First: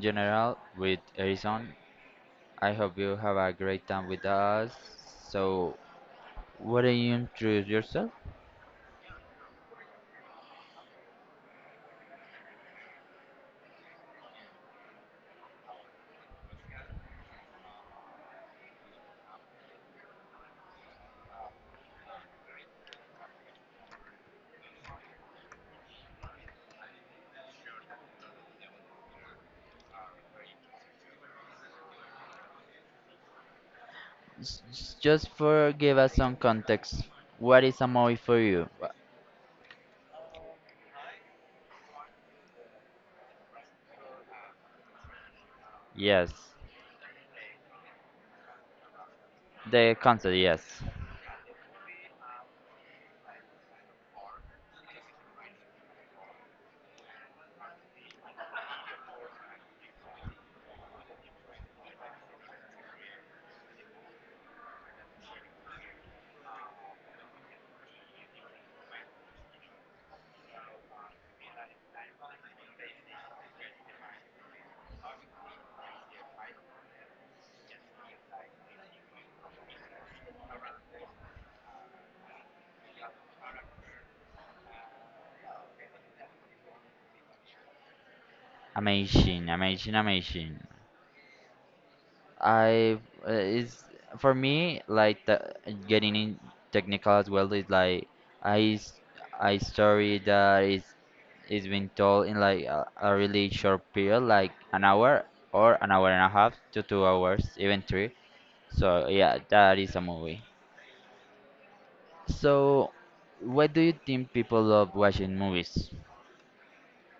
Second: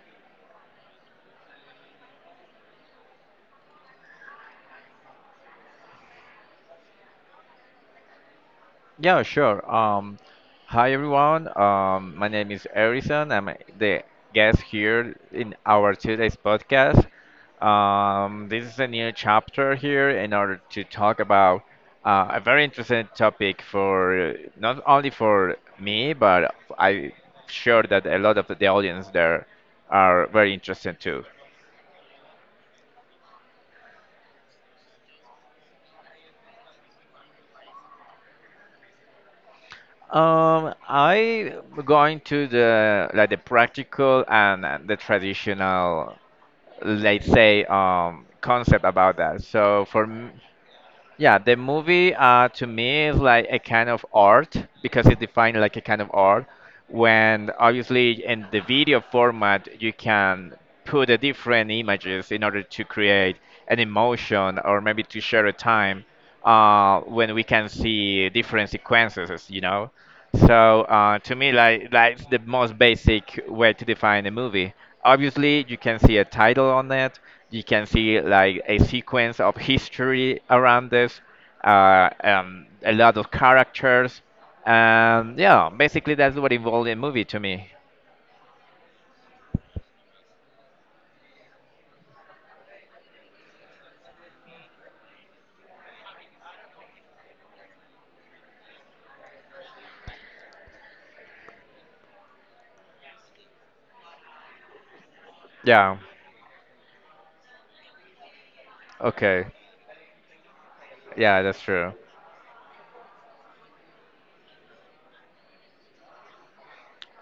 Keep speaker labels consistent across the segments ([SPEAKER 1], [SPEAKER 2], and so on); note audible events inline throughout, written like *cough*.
[SPEAKER 1] general with Erison. I hope you have a great time with us. So, why don't you introduce yourself?
[SPEAKER 2] Yeah, sure. Hi everyone. My name is Harrison. I'm the guest here in our today's podcast. This is a new chapter here in order to talk about a very interesting topic for not only for me, but I'm sure that a lot of the audience there are very interested too.
[SPEAKER 1] Just for give us some context, what is a movie for you?
[SPEAKER 2] I going to the like the practical and the traditional
[SPEAKER 1] Yes,
[SPEAKER 2] let's say concept about that so
[SPEAKER 1] the concept. Yes,
[SPEAKER 2] yeah the movie to me is like a kind of art because it's defined like a kind of art when obviously in the video format you can put a different images in order to create an emotion or maybe to share a time when we can see different sequences you know so to me, like that's the most basic way to define a movie. Obviously, you can see a title on it, you can see like a sequence of history around this, a lot of characters, and yeah, basically that's what involved in movie to me.
[SPEAKER 1] amazing, amazing, amazing. I is For me like getting in technical as well is like I s- I story that is being told in like a really short period like an hour or an
[SPEAKER 2] Yeah.
[SPEAKER 1] hour and a half to 2 hours even three, so yeah,
[SPEAKER 2] Okay.
[SPEAKER 1] that is a movie.
[SPEAKER 2] Yeah, that's true.
[SPEAKER 1] So what do you think people love watching movies?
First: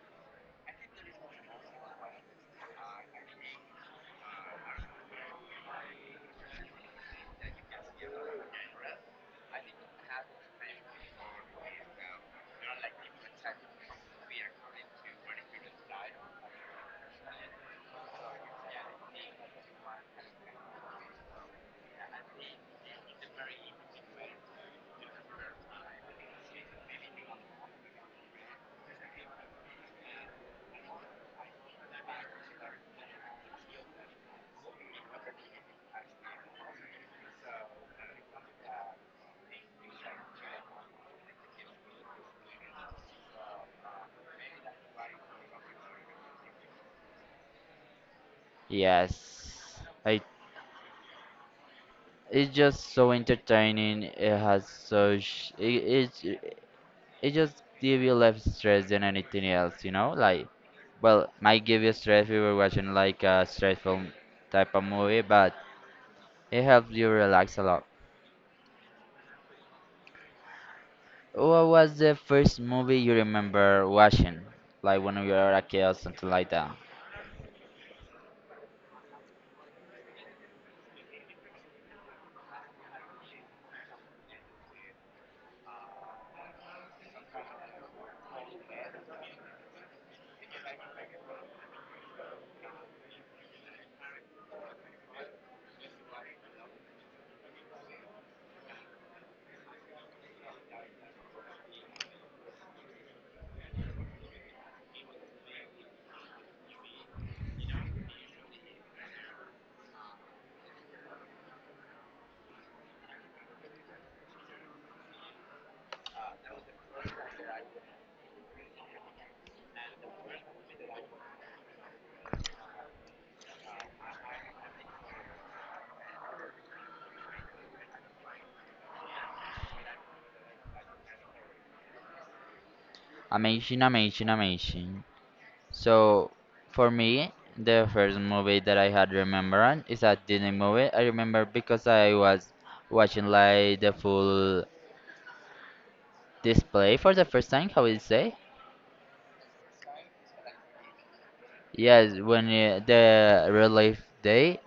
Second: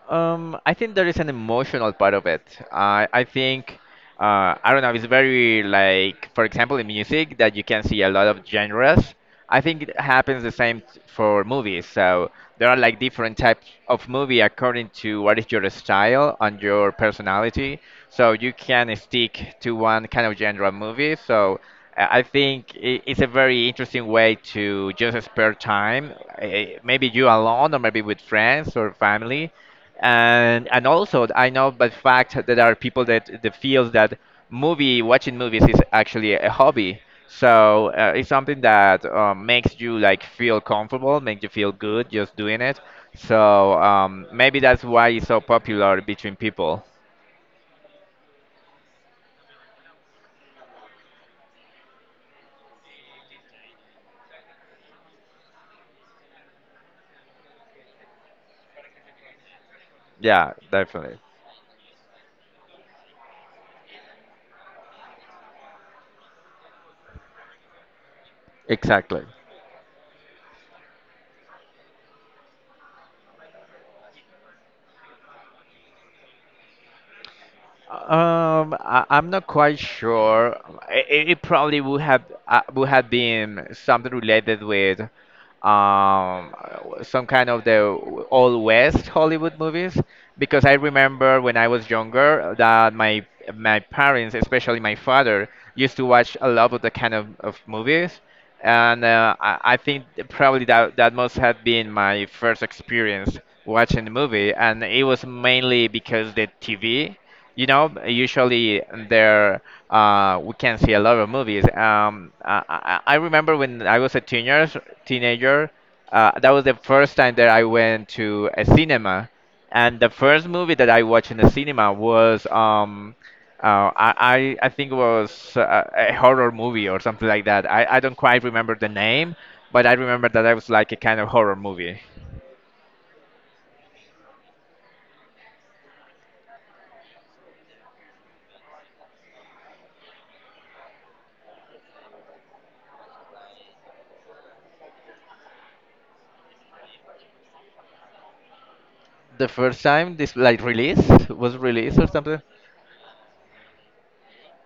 [SPEAKER 2] I think there is an emotional part of it. I think I don't know. It's very like, for example, in music that you can see a lot of genres. I think it happens the for movies. So there are like different types of movie according to what is your style and your personality. So you can stick to one kind of genre of movie. So I think it's a very interesting way to just spare time, maybe you alone or maybe with friends or family and also I know by fact that there are people that feels that movie watching movies is actually a hobby. So it's something that makes you like feel comfortable, makes you feel good just doing it. So maybe that's why it's so popular between people.
[SPEAKER 1] Yes I It's just so entertaining, it has it's it just give you less stress than anything else, you know? Like,
[SPEAKER 2] Yeah, definitely.
[SPEAKER 1] well, might give you stress if you're watching like a stressful type of movie, but it helps you relax a lot.
[SPEAKER 2] Exactly.
[SPEAKER 1] What was the first movie you remember watching? Like when you were a kid or something like that.
[SPEAKER 2] I'm not quite sure. It probably would have been something related with um some kind of the old West Hollywood movies because I remember when I was younger that my parents, especially my father, used to watch a lot of the kind of movies, and I think probably that must have been my first experience watching the movie, and it was mainly because the TV. You know, usually there we can see a lot of movies. I remember when I was a teenager, that was the first time that I went to a cinema, and the first movie that I watched in the cinema was I think it was a horror movie or something like that. I don't quite remember the name, but I remember that it was like a kind of horror movie.
[SPEAKER 1] Amazing, amazing, amazing. So, for me, the first movie that I had remembered is a Disney movie. I remember because I was watching like the full display for the first time, how would you say?
[SPEAKER 2] The first time this like release was released or
[SPEAKER 1] Yes,
[SPEAKER 2] something.
[SPEAKER 1] when the real life day,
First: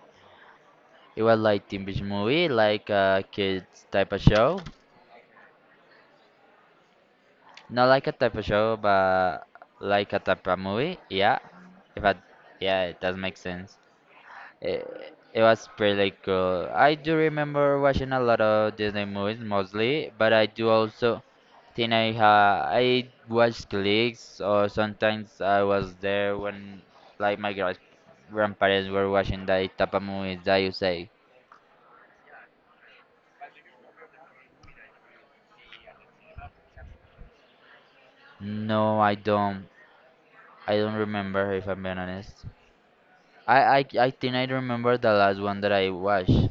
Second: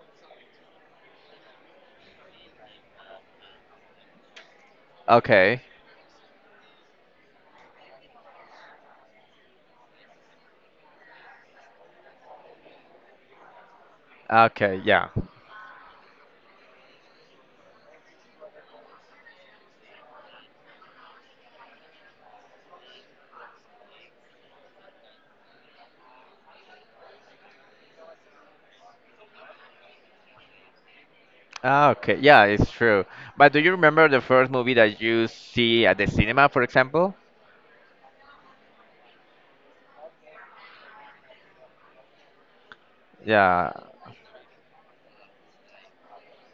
[SPEAKER 1] it was like teen beach movie, like a kids type of show.
[SPEAKER 2] Okay.
[SPEAKER 1] Not like a type of show, but like a type of movie. Yeah, if I, yeah, it does make sense.
[SPEAKER 2] Okay,
[SPEAKER 1] It,
[SPEAKER 2] yeah.
[SPEAKER 1] it was pretty cool. I do remember watching a lot of Disney movies mostly, but I do also think I watched clips or sometimes I was there when like my grandparents were watching that type of movies that you say.
[SPEAKER 2] Ah, okay, yeah, it's true. But do you remember the first movie that you see at the cinema, for example?
[SPEAKER 1] No, I don't. I don't remember if I'm being honest.
[SPEAKER 2] Yeah.
[SPEAKER 1] I think I remember the last one that I watched.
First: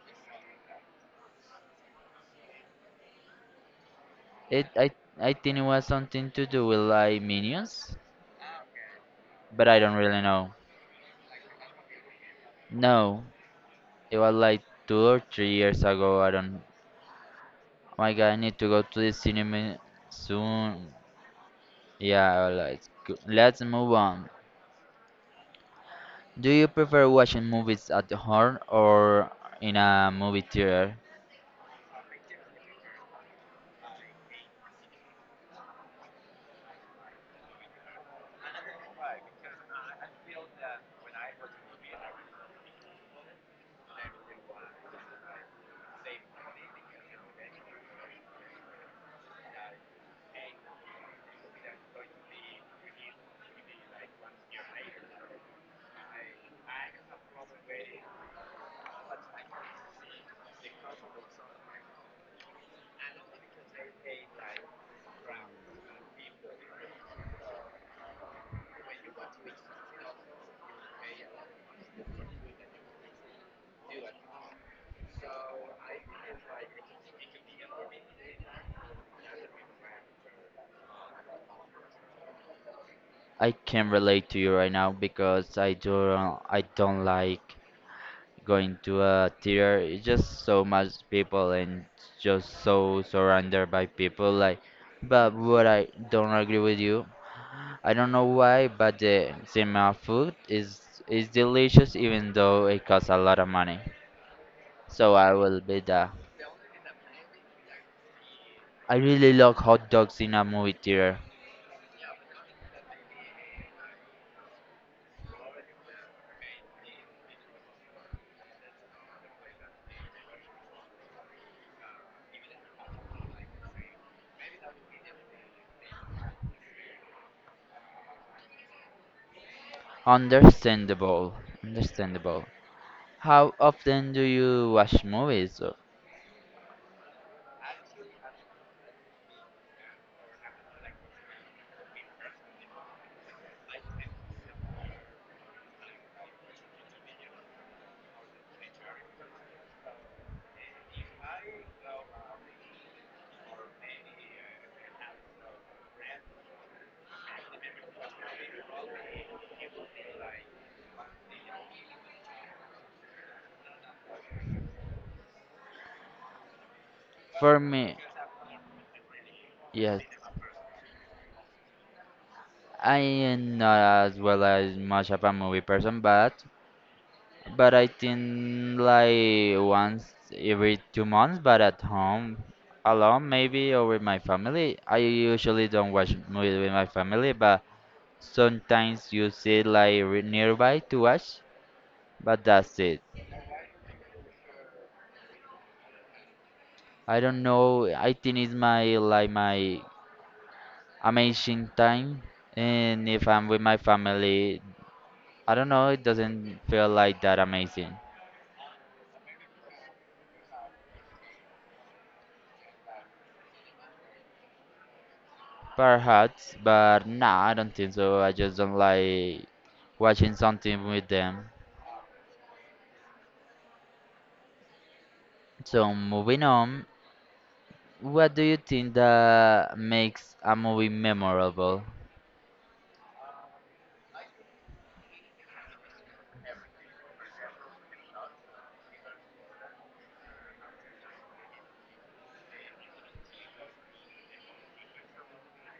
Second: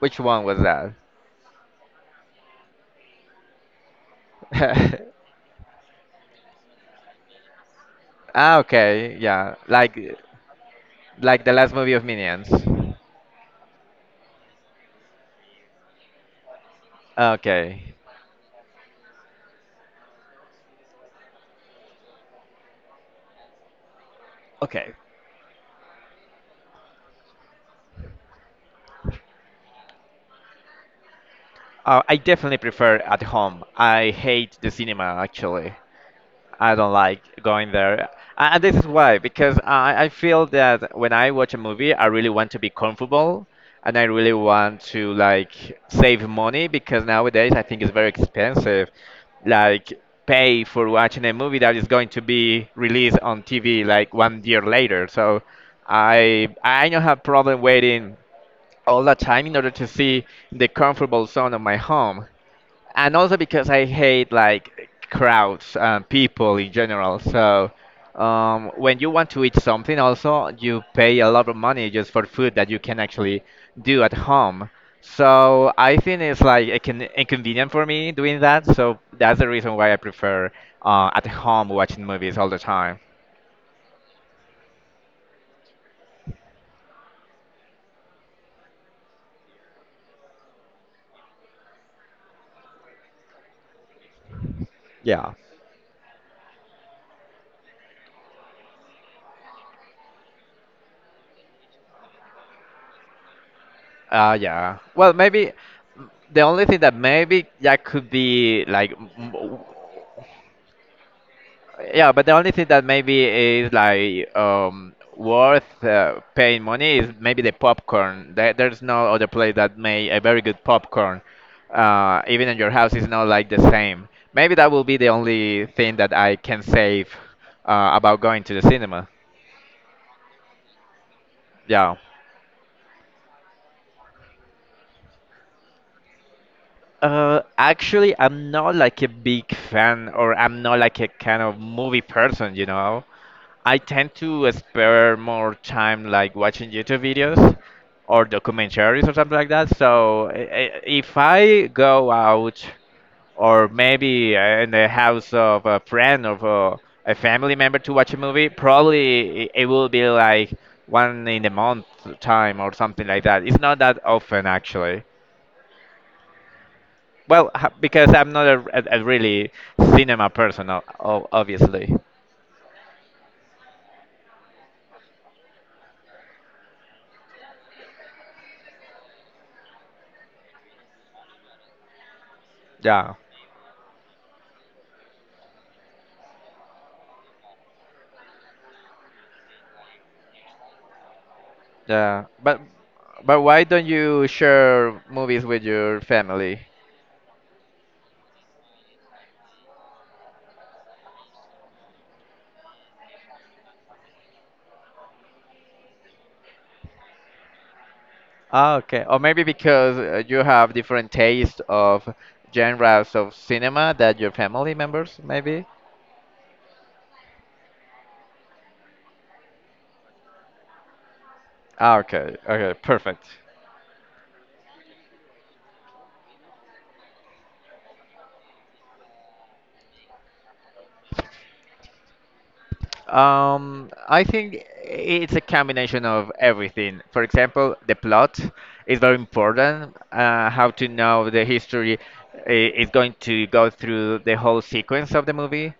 [SPEAKER 2] Which one was that?
[SPEAKER 1] It
[SPEAKER 2] *laughs*
[SPEAKER 1] I think it was something to do with like minions,
[SPEAKER 2] Ah, okay, yeah.
[SPEAKER 1] but I don't really know.
[SPEAKER 2] Like the last movie of Minions.
[SPEAKER 1] No, it was like 2 or 3 years ago. I don't. Oh
[SPEAKER 2] Okay.
[SPEAKER 1] my God, I need to go to the cinema soon. Yeah, like let's move on.
[SPEAKER 2] Okay.
[SPEAKER 1] Do you prefer watching movies at home or in a movie theater?
[SPEAKER 2] I definitely prefer at home. I hate the cinema actually. I don't like going there. And this is why, because I feel that when I watch a movie, I really want to be comfortable and I really want to like save money because nowadays I think it's very expensive. Like pay for watching a movie that is going to be released on TV like 1 year later. So I don't have problem waiting all the time in order to see the comfortable zone of my home and also because I hate like crowds and people in general. So when you want to eat something, also you pay a lot of money just for food that you can actually do at home. So I think it's like inconvenient for me doing that. So that's the reason why I prefer at home watching movies all the time.
[SPEAKER 1] I can relate to you right now because I don't like going to a theater. It's just so much people and just so surrounded by people like, but
[SPEAKER 2] Yeah.
[SPEAKER 1] what I don't agree with you. I don't know why, but the cinema food is delicious even though it costs a lot of money.
[SPEAKER 2] Yeah.
[SPEAKER 1] So
[SPEAKER 2] Well,
[SPEAKER 1] I
[SPEAKER 2] maybe
[SPEAKER 1] will be that.
[SPEAKER 2] the only thing that maybe that could be
[SPEAKER 1] I
[SPEAKER 2] like.
[SPEAKER 1] really love hot dogs in a movie theater.
[SPEAKER 2] Yeah, but the only thing that maybe is like worth paying money is maybe the popcorn. There's no other place that make a very good popcorn. Even in your house, it's not like the same. Maybe that will be the only thing that I can save about going to the cinema.
[SPEAKER 1] Understandable.
[SPEAKER 2] Yeah.
[SPEAKER 1] Understandable. How often do you watch movies?
[SPEAKER 2] Actually, I'm not like a big fan, or I'm not like a kind of movie person, you know. I tend to spare more time like watching YouTube videos or documentaries or something like that. So if I go out or maybe in the house of a friend or a family member to watch a movie, probably it will be like one in a month time or something like that. It's not that often actually. Well,
[SPEAKER 1] For me,
[SPEAKER 2] because I'm not a really
[SPEAKER 1] yes,
[SPEAKER 2] cinema person, obviously.
[SPEAKER 1] I am not as well as much of a movie person, but I think like once every 2 months, but at home
[SPEAKER 2] Yeah.
[SPEAKER 1] alone maybe or with my family. I usually don't watch movies with my family, but sometimes you see like nearby to watch,
[SPEAKER 2] Yeah,
[SPEAKER 1] but
[SPEAKER 2] but
[SPEAKER 1] that's it.
[SPEAKER 2] why don't you share movies with your family?
[SPEAKER 1] I don't know. I think it's my like my amazing time, and if I'm with my family, I don't know, it doesn't feel like that amazing.
[SPEAKER 2] Ah, okay. Or maybe because you have different taste of genres of cinema that your family members maybe.
[SPEAKER 1] Perhaps, but nah, I don't think so. I just don't like watching something with them.
[SPEAKER 2] Ah, okay. Okay, perfect.
[SPEAKER 1] So, moving on, what do you think that makes a movie memorable?
[SPEAKER 2] I think it's a combination of everything. For example, the plot is very important. How to know the history is going to go through the whole sequence of the movie.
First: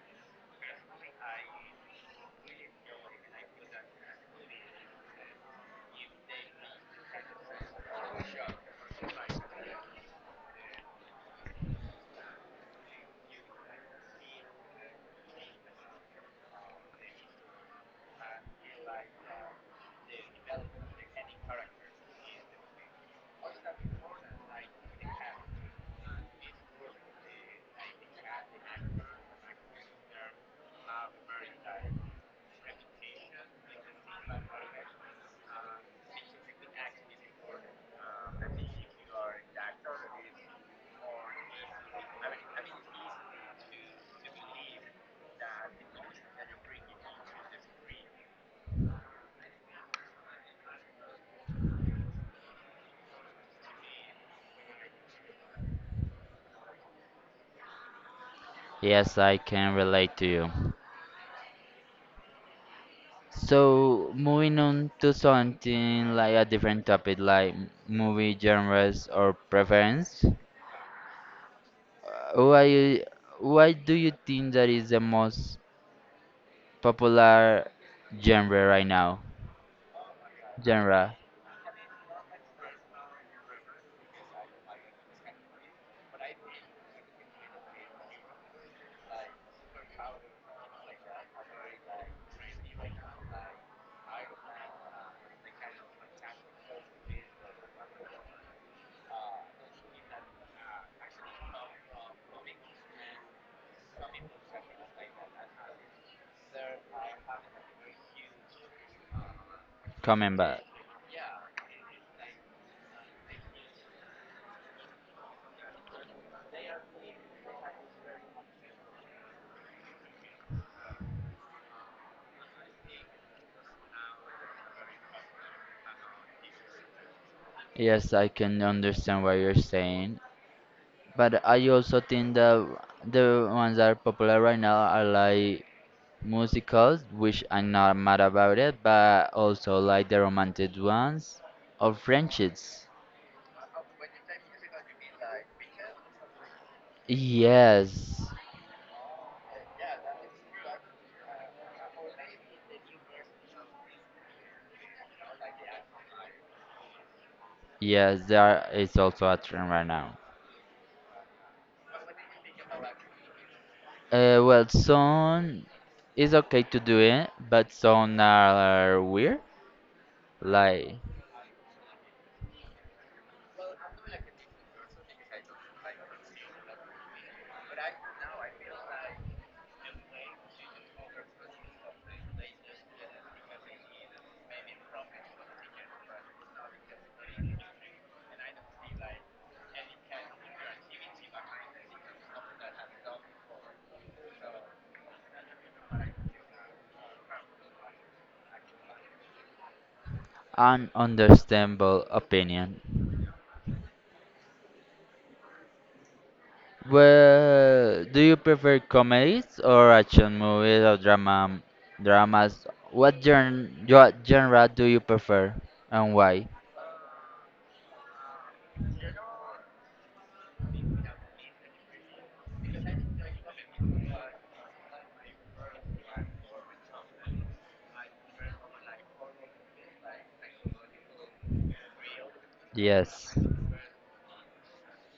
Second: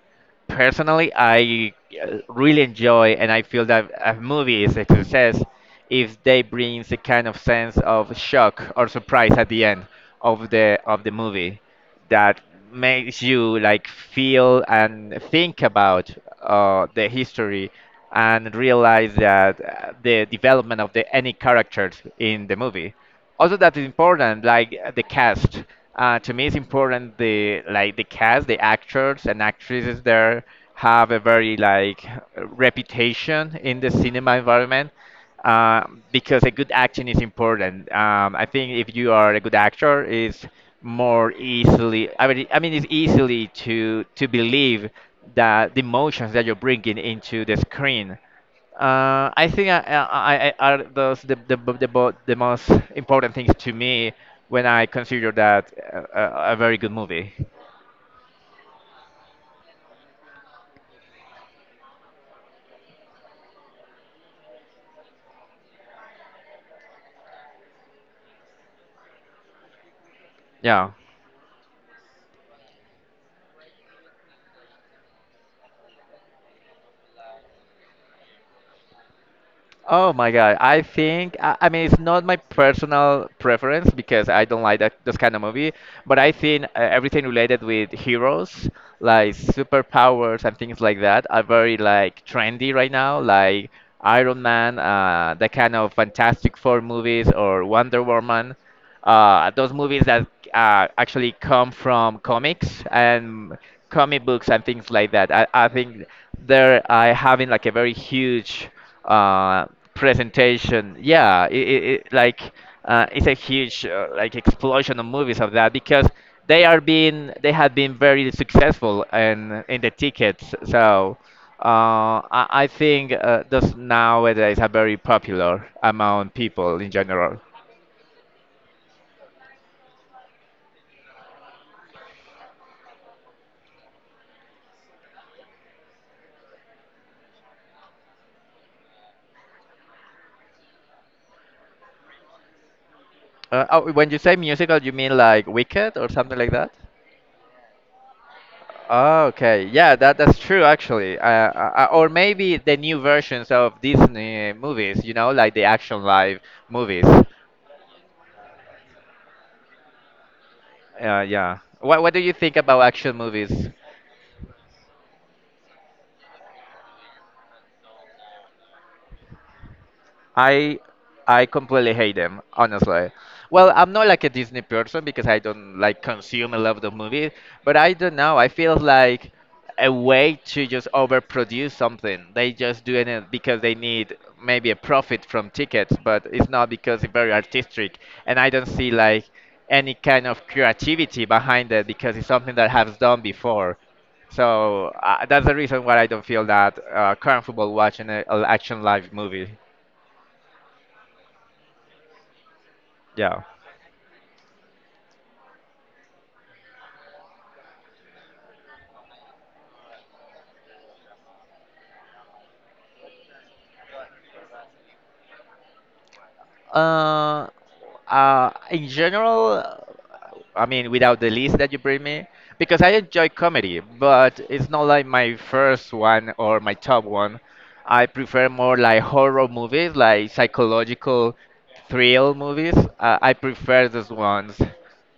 [SPEAKER 2] Personally, I really enjoy and I feel that a movie is a success if they brings a kind of sense of shock or surprise at the end of the movie that makes you like feel and think about the history and realize that the development of the any characters in the movie also that is important like the cast to me it's important the cast the actors and actresses there have a very like reputation in the cinema environment uh, because a good acting is important I think if you are a good actor it's more easily i mean it's easily to believe that the emotions that you're bringing into the screen I think I- are those the the most important things to me when I consider that a very good movie.
[SPEAKER 1] Yes, I can relate to you. So, moving on to something like a different topic, like movie genres or preference.
[SPEAKER 2] Yeah.
[SPEAKER 1] uh, Why, why do you think that is the most popular genre right now?
[SPEAKER 2] Oh my God.
[SPEAKER 1] Genre,
[SPEAKER 2] I mean it's not my personal preference because I don't like that this kind of movie, but I think everything related with heroes, like superpowers and things like that, are very like trendy right now. Like Iron Man, the kind of Fantastic Four movies or Wonder Woman. Those movies that actually come from comics and comic books and things like that. I think they're having like a very huge uh,
[SPEAKER 1] coming back.
[SPEAKER 2] presentation. Yeah, like it's a huge like explosion of movies of that because they are being they have been very successful in the tickets. So. I think those nowadays are very popular among people in general.
[SPEAKER 1] Yes, I can understand what you're saying, but I also think that the ones that are popular right now are like musicals, which I'm not mad about it, but also like the romantic ones or friendships.
[SPEAKER 2] Oh, when you say musical, you mean like Wicked or something like that?
[SPEAKER 1] Yes,
[SPEAKER 2] Oh, okay. Yeah, that that's true actually. Or maybe the new versions of Disney movies, you know, like the action live movies.
[SPEAKER 1] yes, there is also a trend right now.
[SPEAKER 2] Yeah. What do you think about action movies?
[SPEAKER 1] Well, some is okay to do it, but some are weird.
[SPEAKER 2] I
[SPEAKER 1] Like,
[SPEAKER 2] I completely hate them, honestly. Well, I'm not like a Disney person because I don't like consume a lot of movies, but I don't know. I feel like a way to just overproduce something. They just doing it because they need maybe a profit from tickets, but it's not because it's very artistic. And I don't see like any kind of creativity behind it because it's something that has done before. So that's the reason why I don't feel that comfortable watching an action live movie.
[SPEAKER 1] an understandable opinion.
[SPEAKER 2] Yeah.
[SPEAKER 1] Well, do you prefer comedies or action movies or dramas? What genre do you prefer and why?
[SPEAKER 2] Uh, in general, I mean, without the list that you bring me, because I enjoy comedy, but it's not like my first one or my top one. I prefer more like horror movies, like psychological thrill movies. I
[SPEAKER 1] Yes.
[SPEAKER 2] prefer those ones.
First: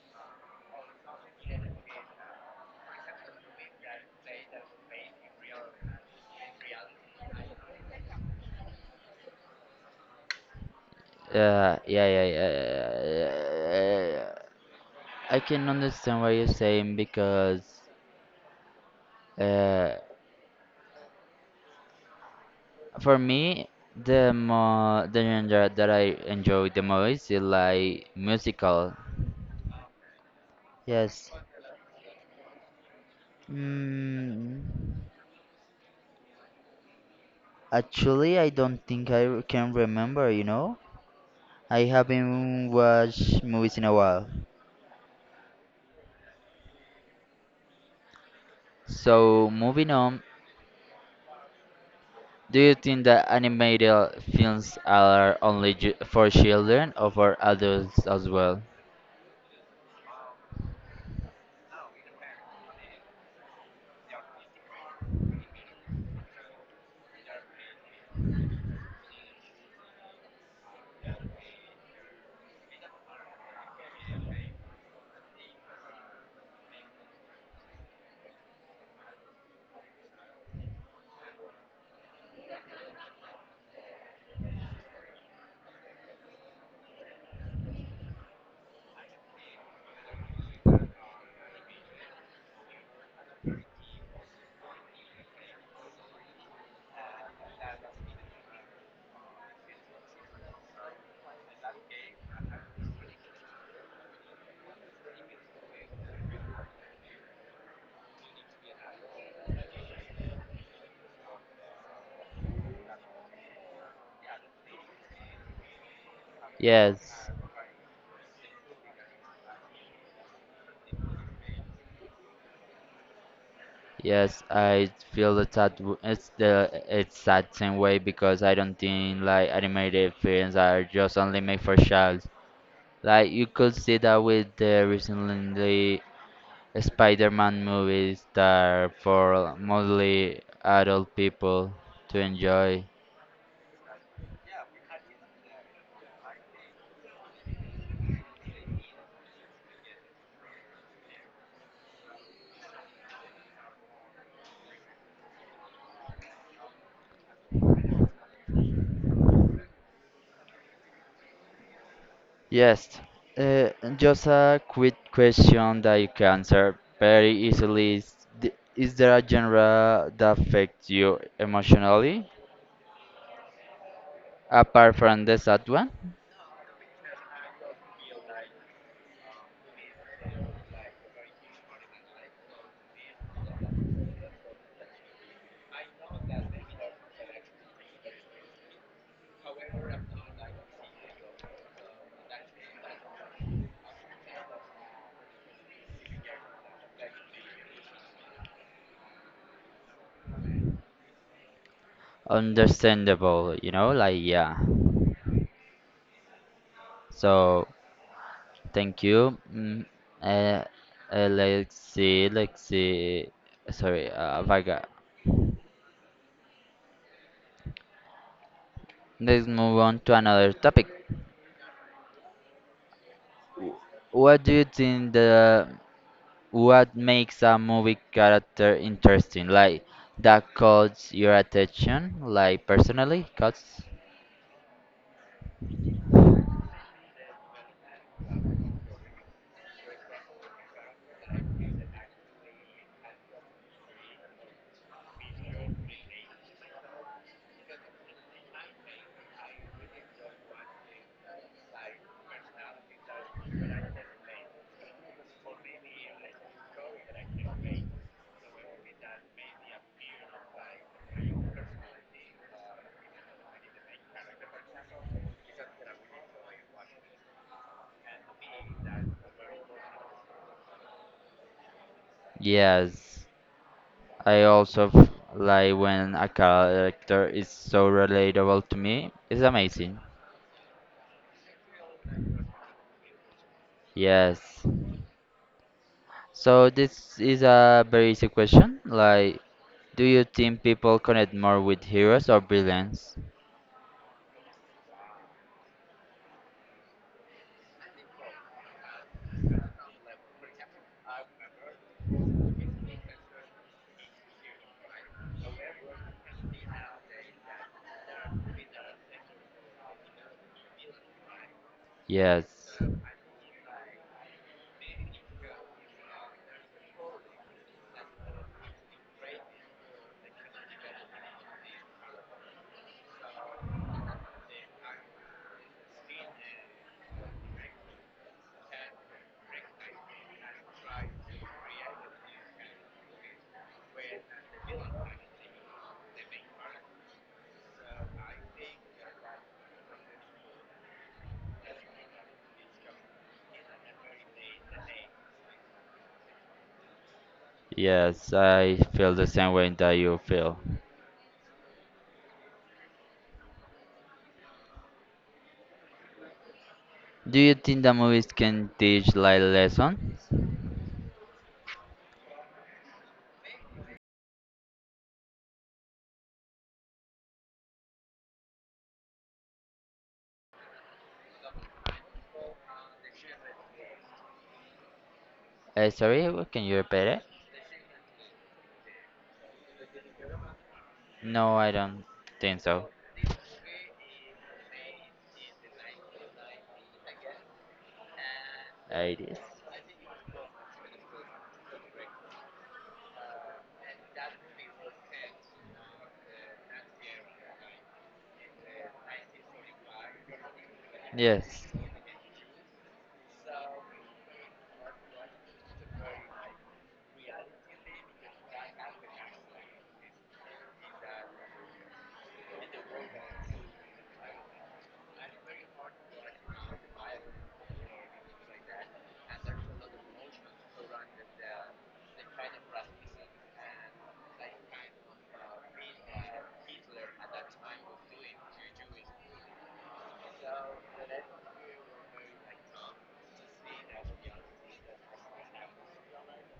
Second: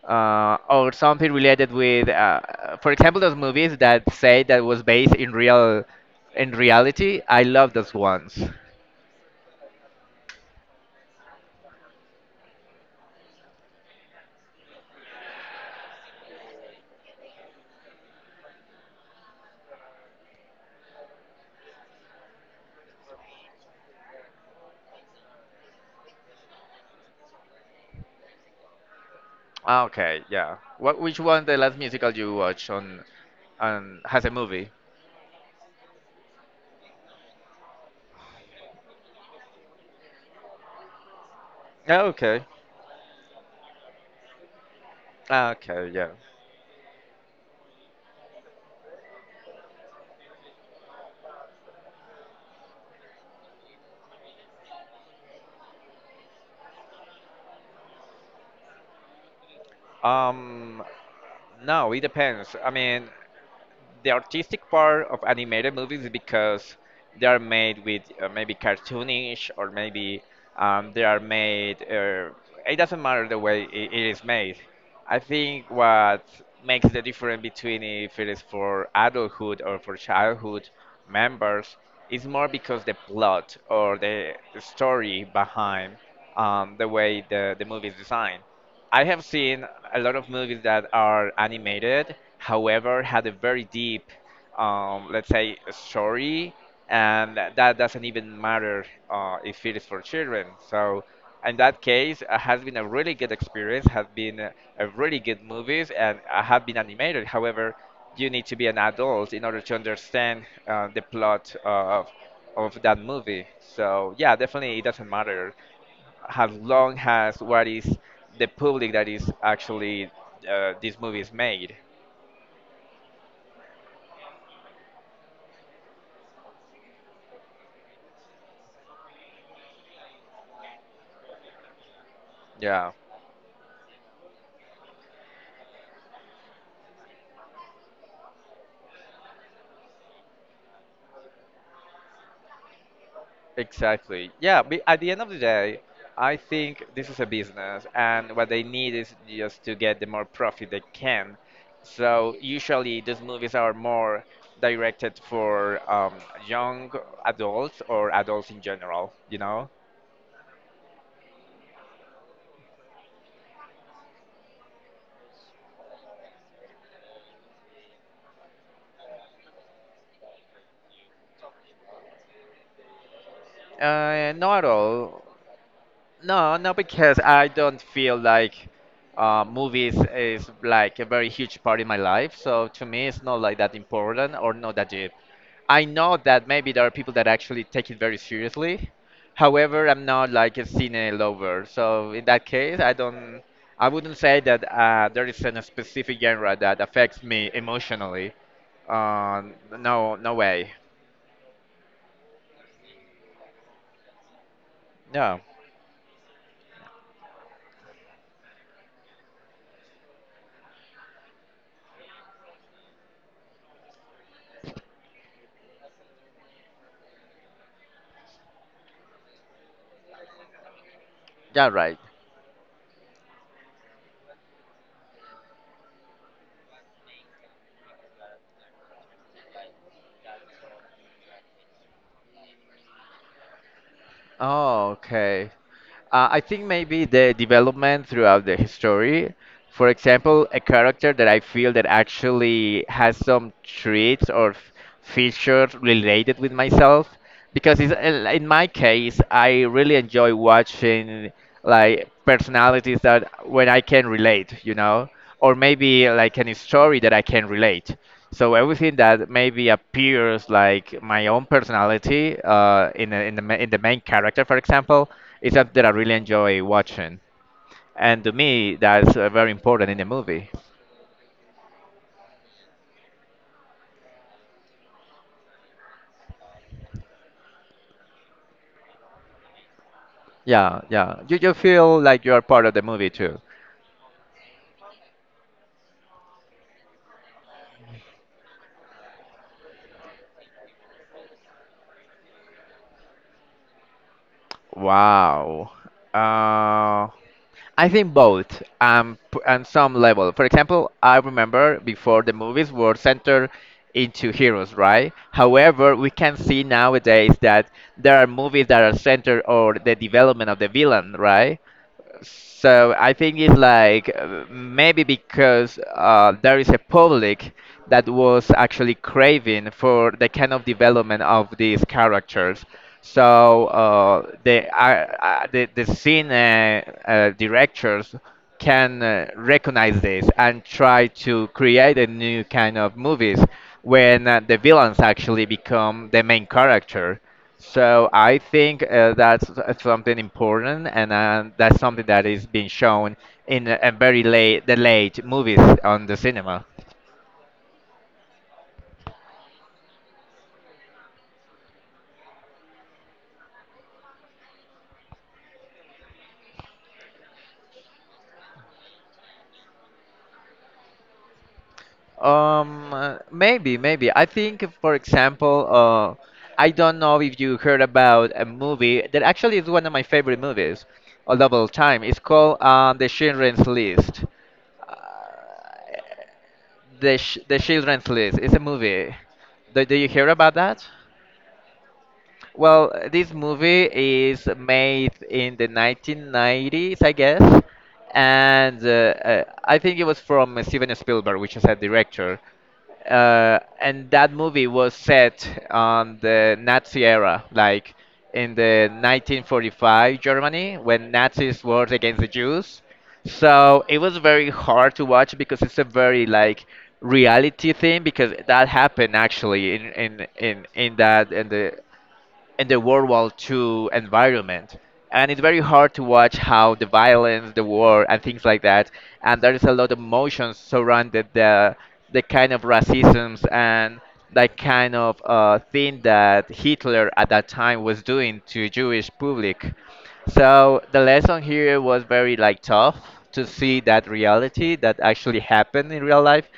[SPEAKER 2] Or something related with, for example, those movies that say that was based in reality. I love those ones.
[SPEAKER 1] Yeah, yeah, yeah, yeah, yeah, yeah, yeah, yeah. I can understand what you're saying because uh, for me, the mo the genre that I enjoy the most is like musical.
[SPEAKER 2] Ah, okay, yeah. What Which
[SPEAKER 1] Yes.
[SPEAKER 2] one the last musical you watch on has a
[SPEAKER 1] Mm.
[SPEAKER 2] movie?
[SPEAKER 1] Actually, I don't think I can remember, you know? I
[SPEAKER 2] Yeah, okay.
[SPEAKER 1] haven't watched movies in a while.
[SPEAKER 2] Ah, okay, yeah.
[SPEAKER 1] So, moving on, do you think that animated films are only for children or for adults as well?
[SPEAKER 2] Um, no, it depends. I mean, the artistic part of animated movies is because they are made with maybe cartoonish or maybe they are made. It doesn't matter the way it is made. I think what makes the difference between if it is for adulthood or for childhood members is more because the plot or the story behind the way the movie is designed. I have seen a lot of movies that are animated, however, had a very deep, let's say, story, and that doesn't even matter if it is for children. So, in that case, it has been a really good experience, has been a really good movies, and have been animated. However, you need to be an adult in order to understand the plot of that movie. So, yeah, definitely it doesn't matter as long
[SPEAKER 1] Yes,
[SPEAKER 2] as what is the public that is actually this movie is made.
[SPEAKER 1] yes, I feel that it's that same way because I don't think like animated films are just only made for child.
[SPEAKER 2] Yeah,
[SPEAKER 1] Like you could see that with the recently Spider-Man movies that are for mostly adult people to enjoy.
[SPEAKER 2] exactly. Yeah, but at the end of the day, I think this is a business, and what they need is just to get the more profit they can. So usually these movies are more directed for young adults or adults in general, you know?
[SPEAKER 1] Yes, uh, just a quick question that you can answer very easily is, is there a genre that affects you emotionally
[SPEAKER 2] Not at
[SPEAKER 1] apart
[SPEAKER 2] all.
[SPEAKER 1] from the sad one?
[SPEAKER 2] No, no, because I don't feel like movies is like a very huge part in my life. So to me, it's not like that important or not that deep. I know that maybe there are people that actually take it very seriously. However, I'm not like a cine lover. So in that case, I wouldn't say that there is a specific genre that affects me emotionally. Uh, no, no way.
[SPEAKER 1] Understandable, you know, like yeah.
[SPEAKER 2] No,
[SPEAKER 1] So thank you. Uh, let's see, let's see. Sorry, I forgot. Let's move on to another topic.
[SPEAKER 2] yeah, right.
[SPEAKER 1] W- What do you think the what makes a movie character interesting? Like that caught your attention, like personally, cause
[SPEAKER 2] Oh, okay. I think maybe the development throughout the history. For example, a character that I feel that actually has some traits or features related with myself, because in my case, I really enjoy watching like personalities that when I can relate, you know, or maybe like any story that I can relate. So everything that maybe appears like my own personality in, the in the in the main character, for example, it's something that I really enjoy watching, and to me, that's very important in the movie.
[SPEAKER 1] yes, I also like when a character is so relatable to me. It's amazing.
[SPEAKER 2] Yeah, yeah. You feel like you are part of the movie too.
[SPEAKER 1] Yes. So this is a very easy question. Like, do you think people connect more with heroes or villains?
[SPEAKER 2] Wow. Uh, I think both, on some level. For example, I remember before the movies were centered into heroes, right? However, we can see nowadays that there are movies that are centered on the development of the villain, right?
[SPEAKER 1] Yes.
[SPEAKER 2] So I think it's like maybe because there is a public that was actually craving for the kind of development of these characters. So the scene directors can recognize this and try to create a new kind of movies when the villains actually become the main character. So I think that's something important, and that's something that is being shown in a very late, the late movies on the cinema.
[SPEAKER 1] Yes, I feel the same way that you feel. Do you think that movies can teach life lessons?
[SPEAKER 2] Maybe, maybe. I think, for example, I don't know if you heard about a movie that actually is one of my favorite movies of all time. It's called The Children's List. Uh,
[SPEAKER 1] Sorry, can you repeat it?
[SPEAKER 2] The Children's List. It's a movie. Do you hear about that?
[SPEAKER 1] No, I don't think so.
[SPEAKER 2] Well, this movie is made in the 1990s, I guess, and
[SPEAKER 1] It is.
[SPEAKER 2] I think it was from Steven Spielberg, which is a director. And that movie was set on the Nazi era, like in the 1945 Germany, when Nazis
[SPEAKER 1] Yes.
[SPEAKER 2] were against the Jews. So it was very hard to watch because it's a very like reality thing because that happened actually in that in the World War Two environment. And it's very hard to watch how the violence, the war, and things like that. And there is a lot of emotions surrounded the kind of racisms and that kind of thing that Hitler at that time was doing to Jewish public. So the lesson here was very like tough to see that reality that actually happened in real life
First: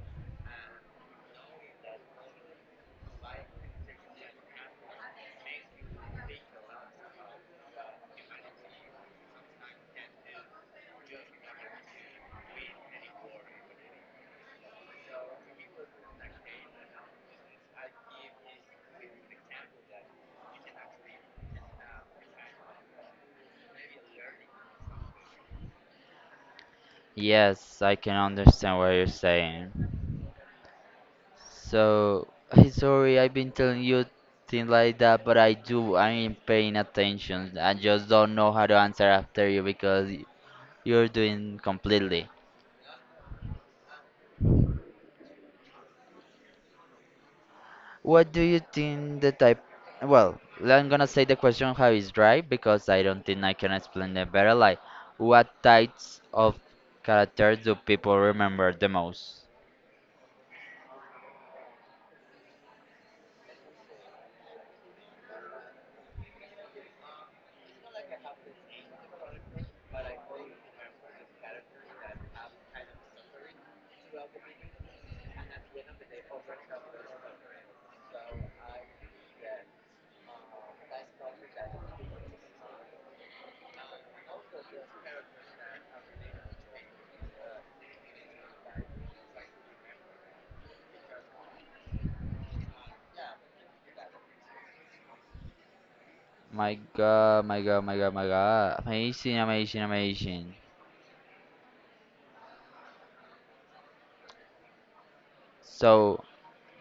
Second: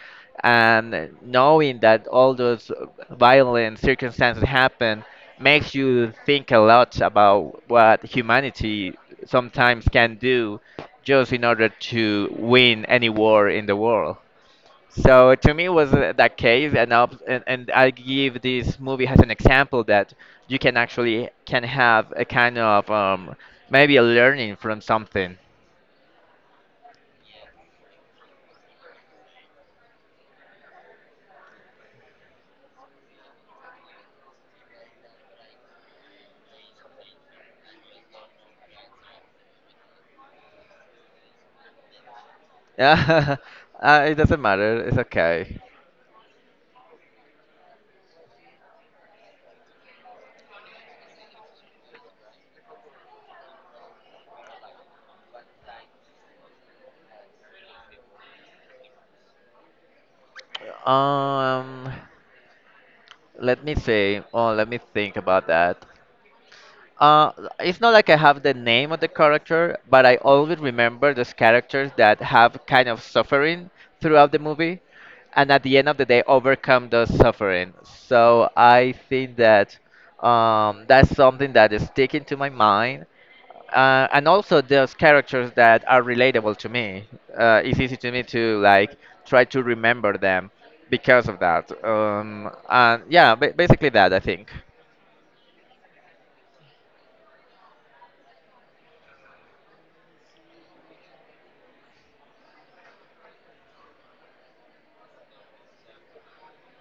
[SPEAKER 2] and knowing that all those violent circumstances happen makes you think a lot about what humanity sometimes can do just in order to win any war in the world. So to me, it was that case, and I give this movie as an example that you can actually can have a kind of maybe a learning from something. *laughs*
[SPEAKER 1] Yes, I can understand what you're saying. So, *laughs* sorry, I've been telling you things like that, but I do, I'm paying attention. I just don't know how to answer after you because you're doing completely.
[SPEAKER 2] Yeah, it doesn't matter. It's okay.
[SPEAKER 1] What do you think the type? Well, I'm gonna say the question how is right because I don't think I can explain it better. Like, what types of characters do people remember the most?
[SPEAKER 2] Um, Let me see. Oh, let me think about that. Uh, it's not like I have the name of the character, but I always remember those characters that have kind of suffering throughout the movie, and at the end of the day, overcome those suffering. So I think that that's something that is sticking to my mind, and also those characters that are relatable to me. It's easy to me to like try to remember them because of that. And yeah, basically that I think.
[SPEAKER 1] My God, my God, my God, my God! Amazing, amazing, amazing. So,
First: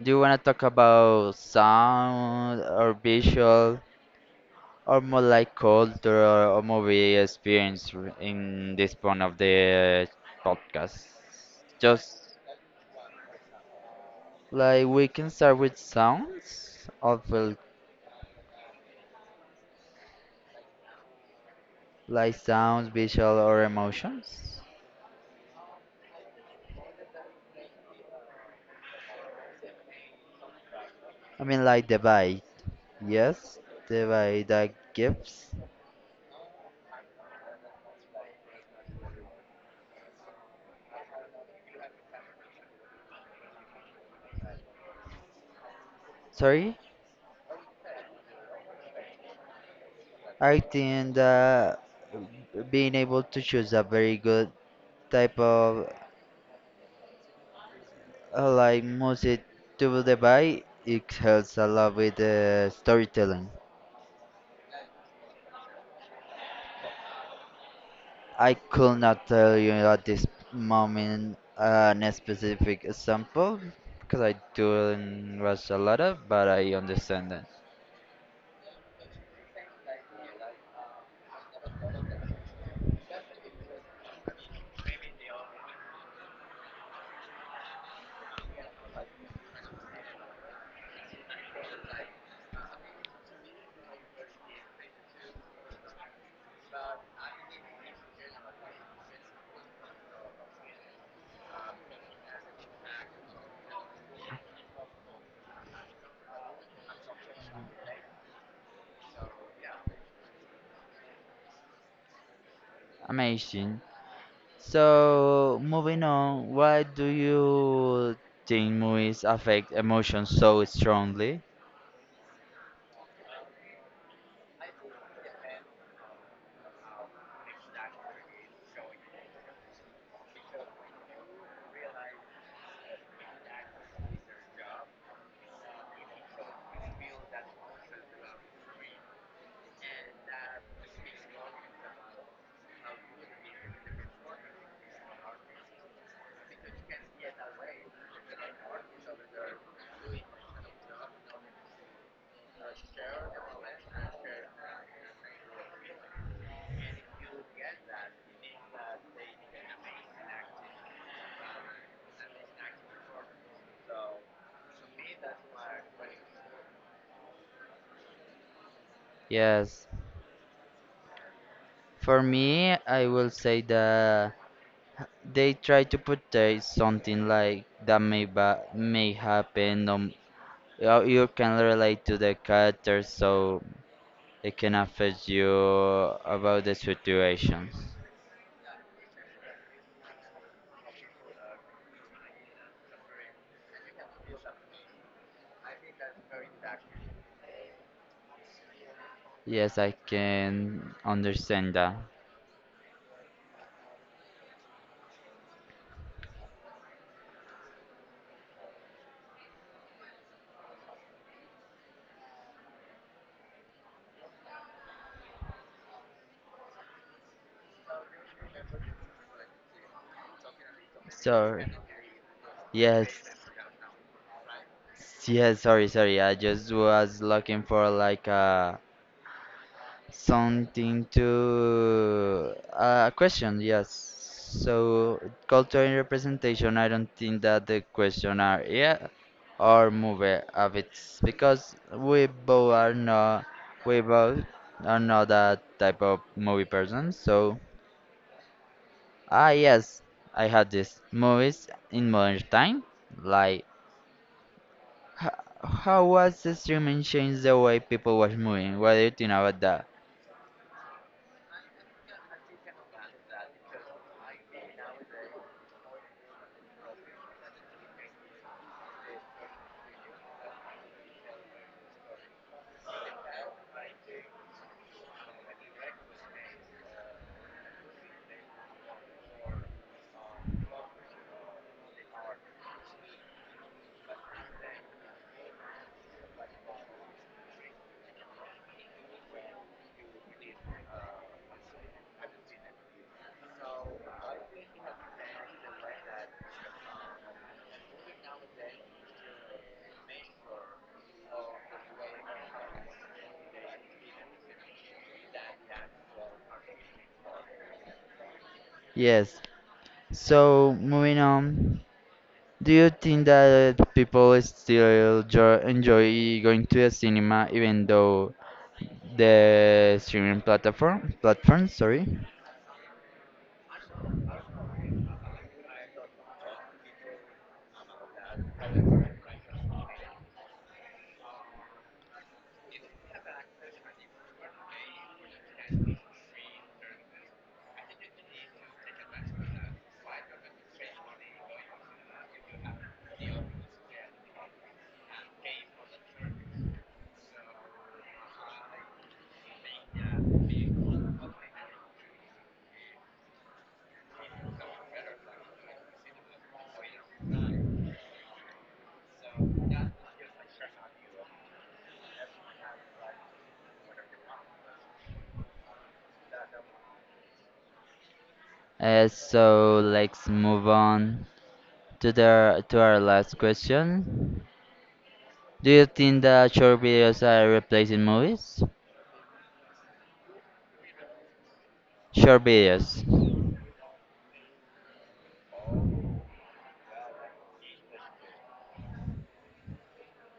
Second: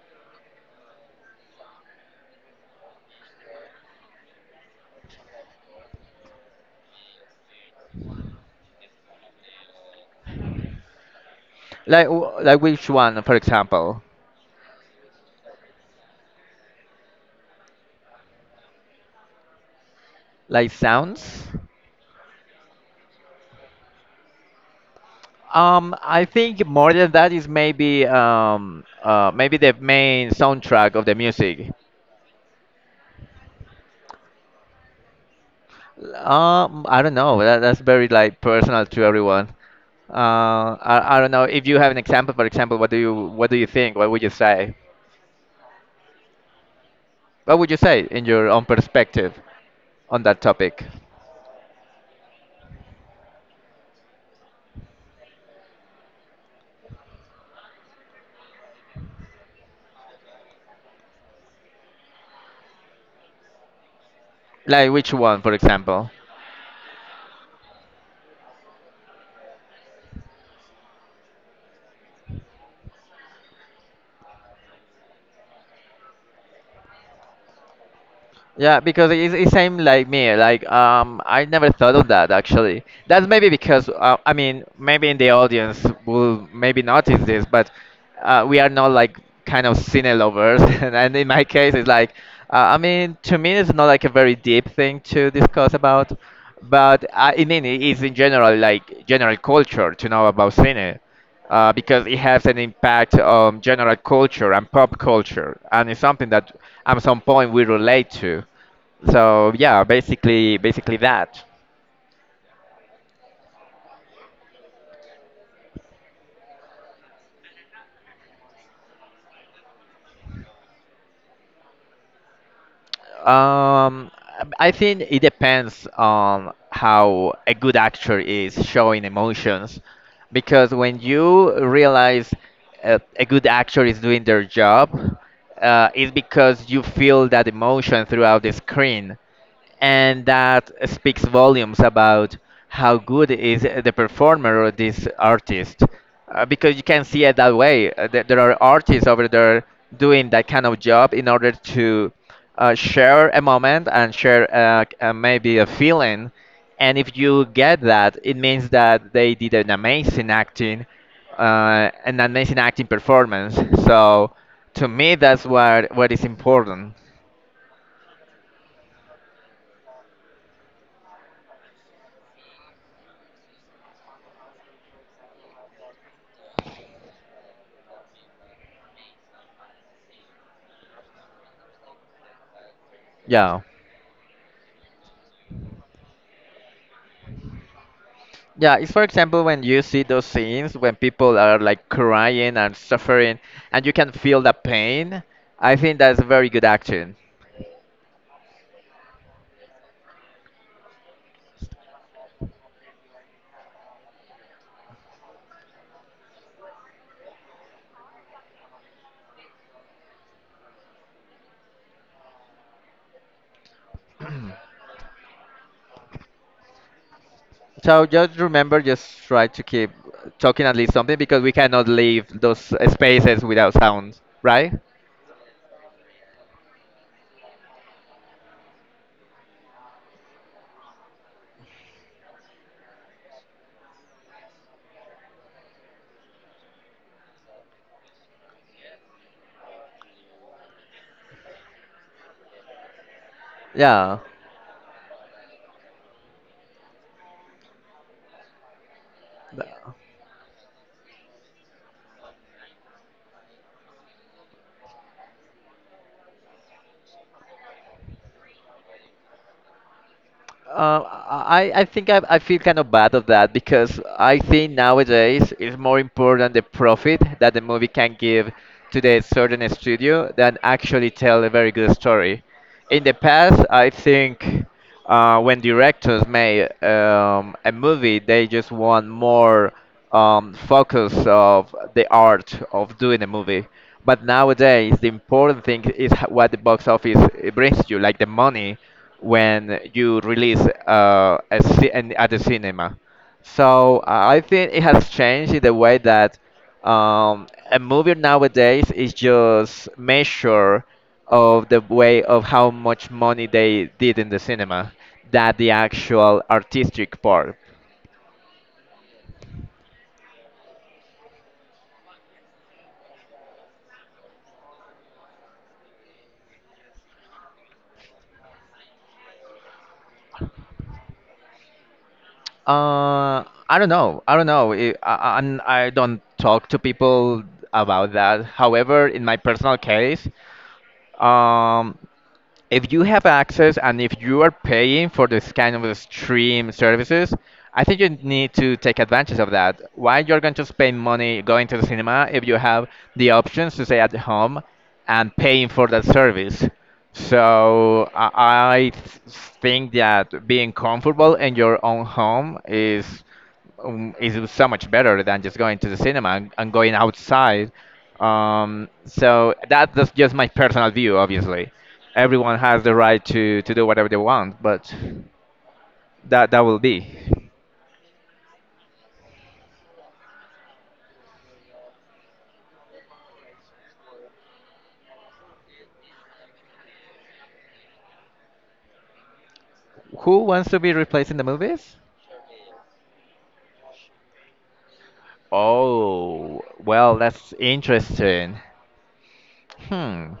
[SPEAKER 1] do you wanna talk about sound or visual or more like culture or movie experience in this point of the podcast?
[SPEAKER 2] Like,
[SPEAKER 1] Just
[SPEAKER 2] like which one, for example?
[SPEAKER 1] Like we can start with sounds of
[SPEAKER 2] Like sounds?
[SPEAKER 1] like sounds, visual or emotions.
[SPEAKER 2] I think more than that is maybe maybe the main soundtrack of the
[SPEAKER 1] I mean
[SPEAKER 2] music.
[SPEAKER 1] like the vibe. Yes, the vibe that gives.
[SPEAKER 2] I don't know. That's very like personal to everyone. I don't know if you have an example. For example, what do you think? What would you say?
[SPEAKER 1] Sorry,
[SPEAKER 2] What would you say in your own perspective on that
[SPEAKER 1] I
[SPEAKER 2] topic?
[SPEAKER 1] think that being able to choose a very good type of like music to the vibe, it helps a lot with the storytelling.
[SPEAKER 2] Like which one, for example?
[SPEAKER 1] I could not tell you at this moment a specific example because I don't watch a lot of, but I understand that.
[SPEAKER 2] Yeah, because it's same like me. Like I never thought of that actually. That's maybe because I mean, maybe in the audience will maybe notice this, but we are not like kind of cine lovers. *laughs* And in my case, it's like I mean, to me, it's not like a very deep thing to discuss about, I mean, it's in general like general culture to know about cine because it has an impact on general culture and pop culture, and it's something that at some point we relate to. So yeah, basically, basically that.
[SPEAKER 1] Amazing. So moving on, why do you think movies affect emotions so strongly?
[SPEAKER 2] Um, I think it depends on how a good actor is showing emotions, because when you realize a good actor is doing their job, it's because you feel that emotion throughout the screen. And that speaks volumes about how good is the performer or this artist because you can see it that way that there are artists over there doing that kind of job in order to share a moment and share maybe a feeling. And if you get that, it means that they did an amazing acting performance. So to me, that's what is important.
[SPEAKER 1] Yes, for me, I will say that they try to portray something like that may happen. You you can relate to the character,
[SPEAKER 2] Yeah,
[SPEAKER 1] so it can affect you about the situation.
[SPEAKER 2] Yeah, it's for example when you see those scenes when people are like crying and suffering and you can feel the pain. I think that's a very good action.
[SPEAKER 1] Yes, I can understand that.
[SPEAKER 2] So just remember, just try to keep talking at least something because we
[SPEAKER 1] So,
[SPEAKER 2] cannot leave those
[SPEAKER 1] yes,
[SPEAKER 2] spaces without sounds, right?
[SPEAKER 1] yes, sorry, sorry. I just was looking for like a something to a question. Yes. So, culture and representation. I don't think that the question are yeah or movie of it's because we
[SPEAKER 2] Yeah.
[SPEAKER 1] both are not that type of movie person. So. Ah, yes, I had these movies in modern time. Like, h- how was the streaming changed the way people watch movies? What do you think about that?
[SPEAKER 2] Uh, I think I feel kind of bad of that because I think nowadays it's more important the profit that the movie can give to the certain studio than actually tell a very good story. In the past, I think when directors made a movie, they just want more focus of the art of doing a movie. But nowadays, the important thing is what the box office brings you, like the money when you release at the cinema. So I think it has changed in the way that a movie nowadays is just measure of the way of how much money they did in the cinema, that the actual artistic part.
[SPEAKER 1] Yes. So, moving on, do you think that people still enjoy going to the cinema even though the streaming platform? Sorry,
[SPEAKER 2] Uh, I don't know. I don't know. I don't talk to people about that. However, in my personal case, um, if you have access and if you are paying for this kind of stream services, I think you need to take advantage of that. Why you're going to spend money going to the cinema if you have the options to stay at home and paying for that service? So I th- think that being comfortable in your own home is so much better than just going to the cinema and going outside. So that's just my personal view, obviously. Everyone has the right to do whatever they want, but that will be.
[SPEAKER 1] so let's move on to the to our last question. Do you think that short videos are replacing movies?
[SPEAKER 2] Who wants to be replaced in the movies?
[SPEAKER 1] Short videos.
[SPEAKER 2] Oh, well, that's interesting. Hmm.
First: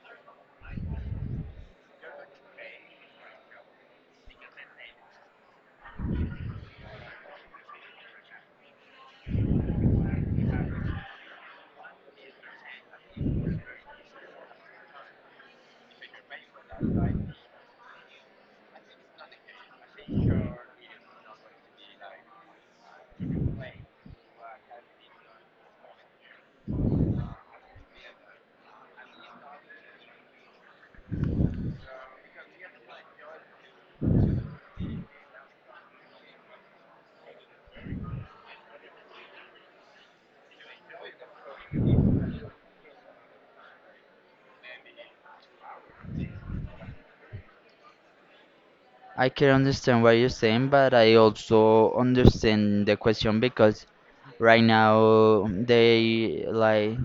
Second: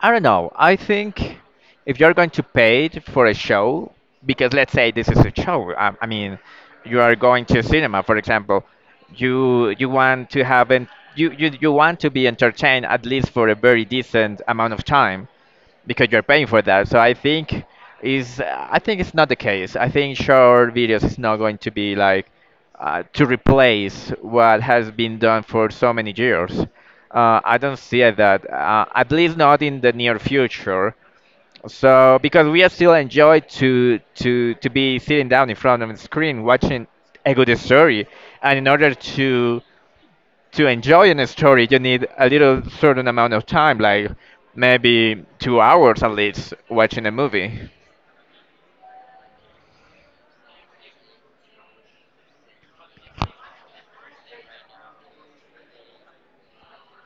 [SPEAKER 2] I don't know. I think if you're going to pay it for a show, because let's say this is a show. I mean, you are going to cinema, for example. You want to have an, you want to be entertained at least for a very decent amount of time because you're paying for that. So I think is I think it's not the case. I think short videos is not going to be like to replace what has been done for so many years. I don't see it that at least not in the near future. So because we are still enjoy to be sitting down in front of the screen watching a good story, and in order to enjoy a story, you need a little certain amount of time, like maybe 2 hours at least, watching a movie.
[SPEAKER 1] I can understand what you're saying, but I also understand the question because right now they like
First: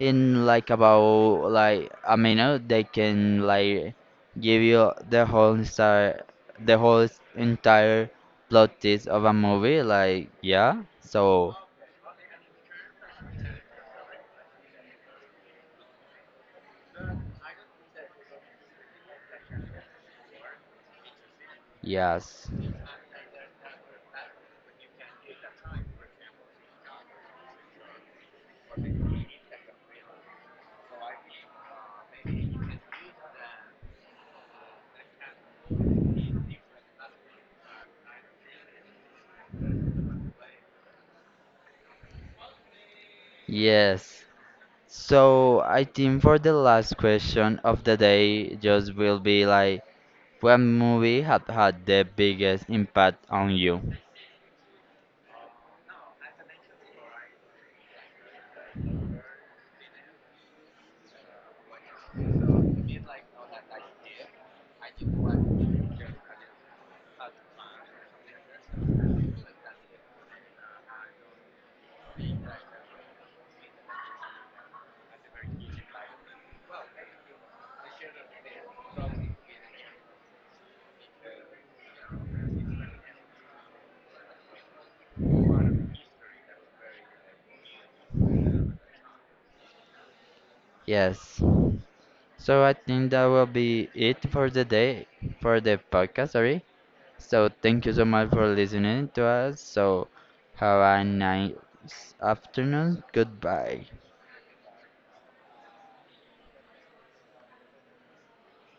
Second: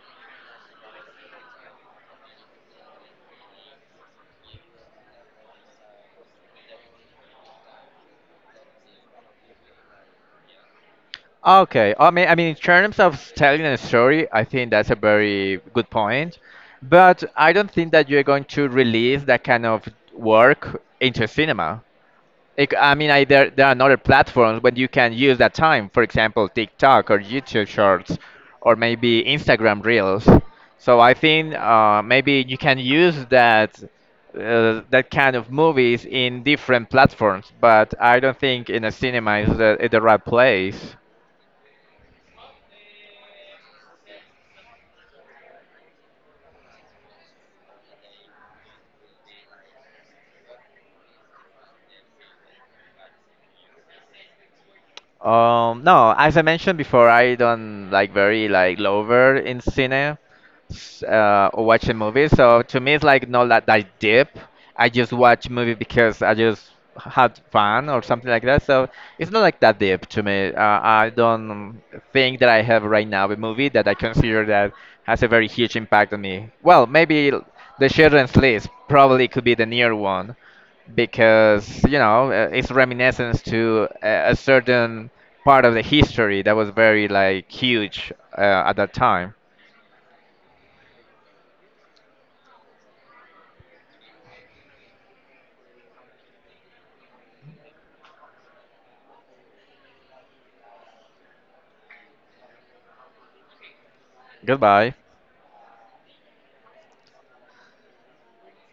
[SPEAKER 1] in like about like a minute they can like give you the whole entire plot twist of a movie. Like yeah, so
[SPEAKER 2] Okay, I mean, in terms of telling a story, I think that's a very good point, but I don't think that you're going to release that kind of work into cinema.
[SPEAKER 1] yes,
[SPEAKER 2] Like, I mean, there are other platforms when you can use that time. For example, TikTok or YouTube Shorts, or maybe Instagram Reels. So I think maybe you can use that that kind of movies in different platforms. But I don't think in a cinema is is the right place.
[SPEAKER 1] yes. So I think for the last question of the day, just will be like, what movie had the biggest impact on you?
[SPEAKER 2] No, as I mentioned before, I don't like very like lover in cinema. Or watching movies. So to me, it's like not that, that deep. I just watch movie because I just had fun or something like that. So it's not like that deep to me. I don't think that I have right now a movie that I consider that has a very huge impact on me. Well, The Children's List probably could be the near one because you know it's reminiscence to a certain part of the history that was very like huge uh, at that time.
[SPEAKER 1] Yes. So I think that will be it for the day, for the podcast, sorry. So thank you so much for listening to us. So have a nice afternoon. Goodbye.
[SPEAKER 2] Goodbye.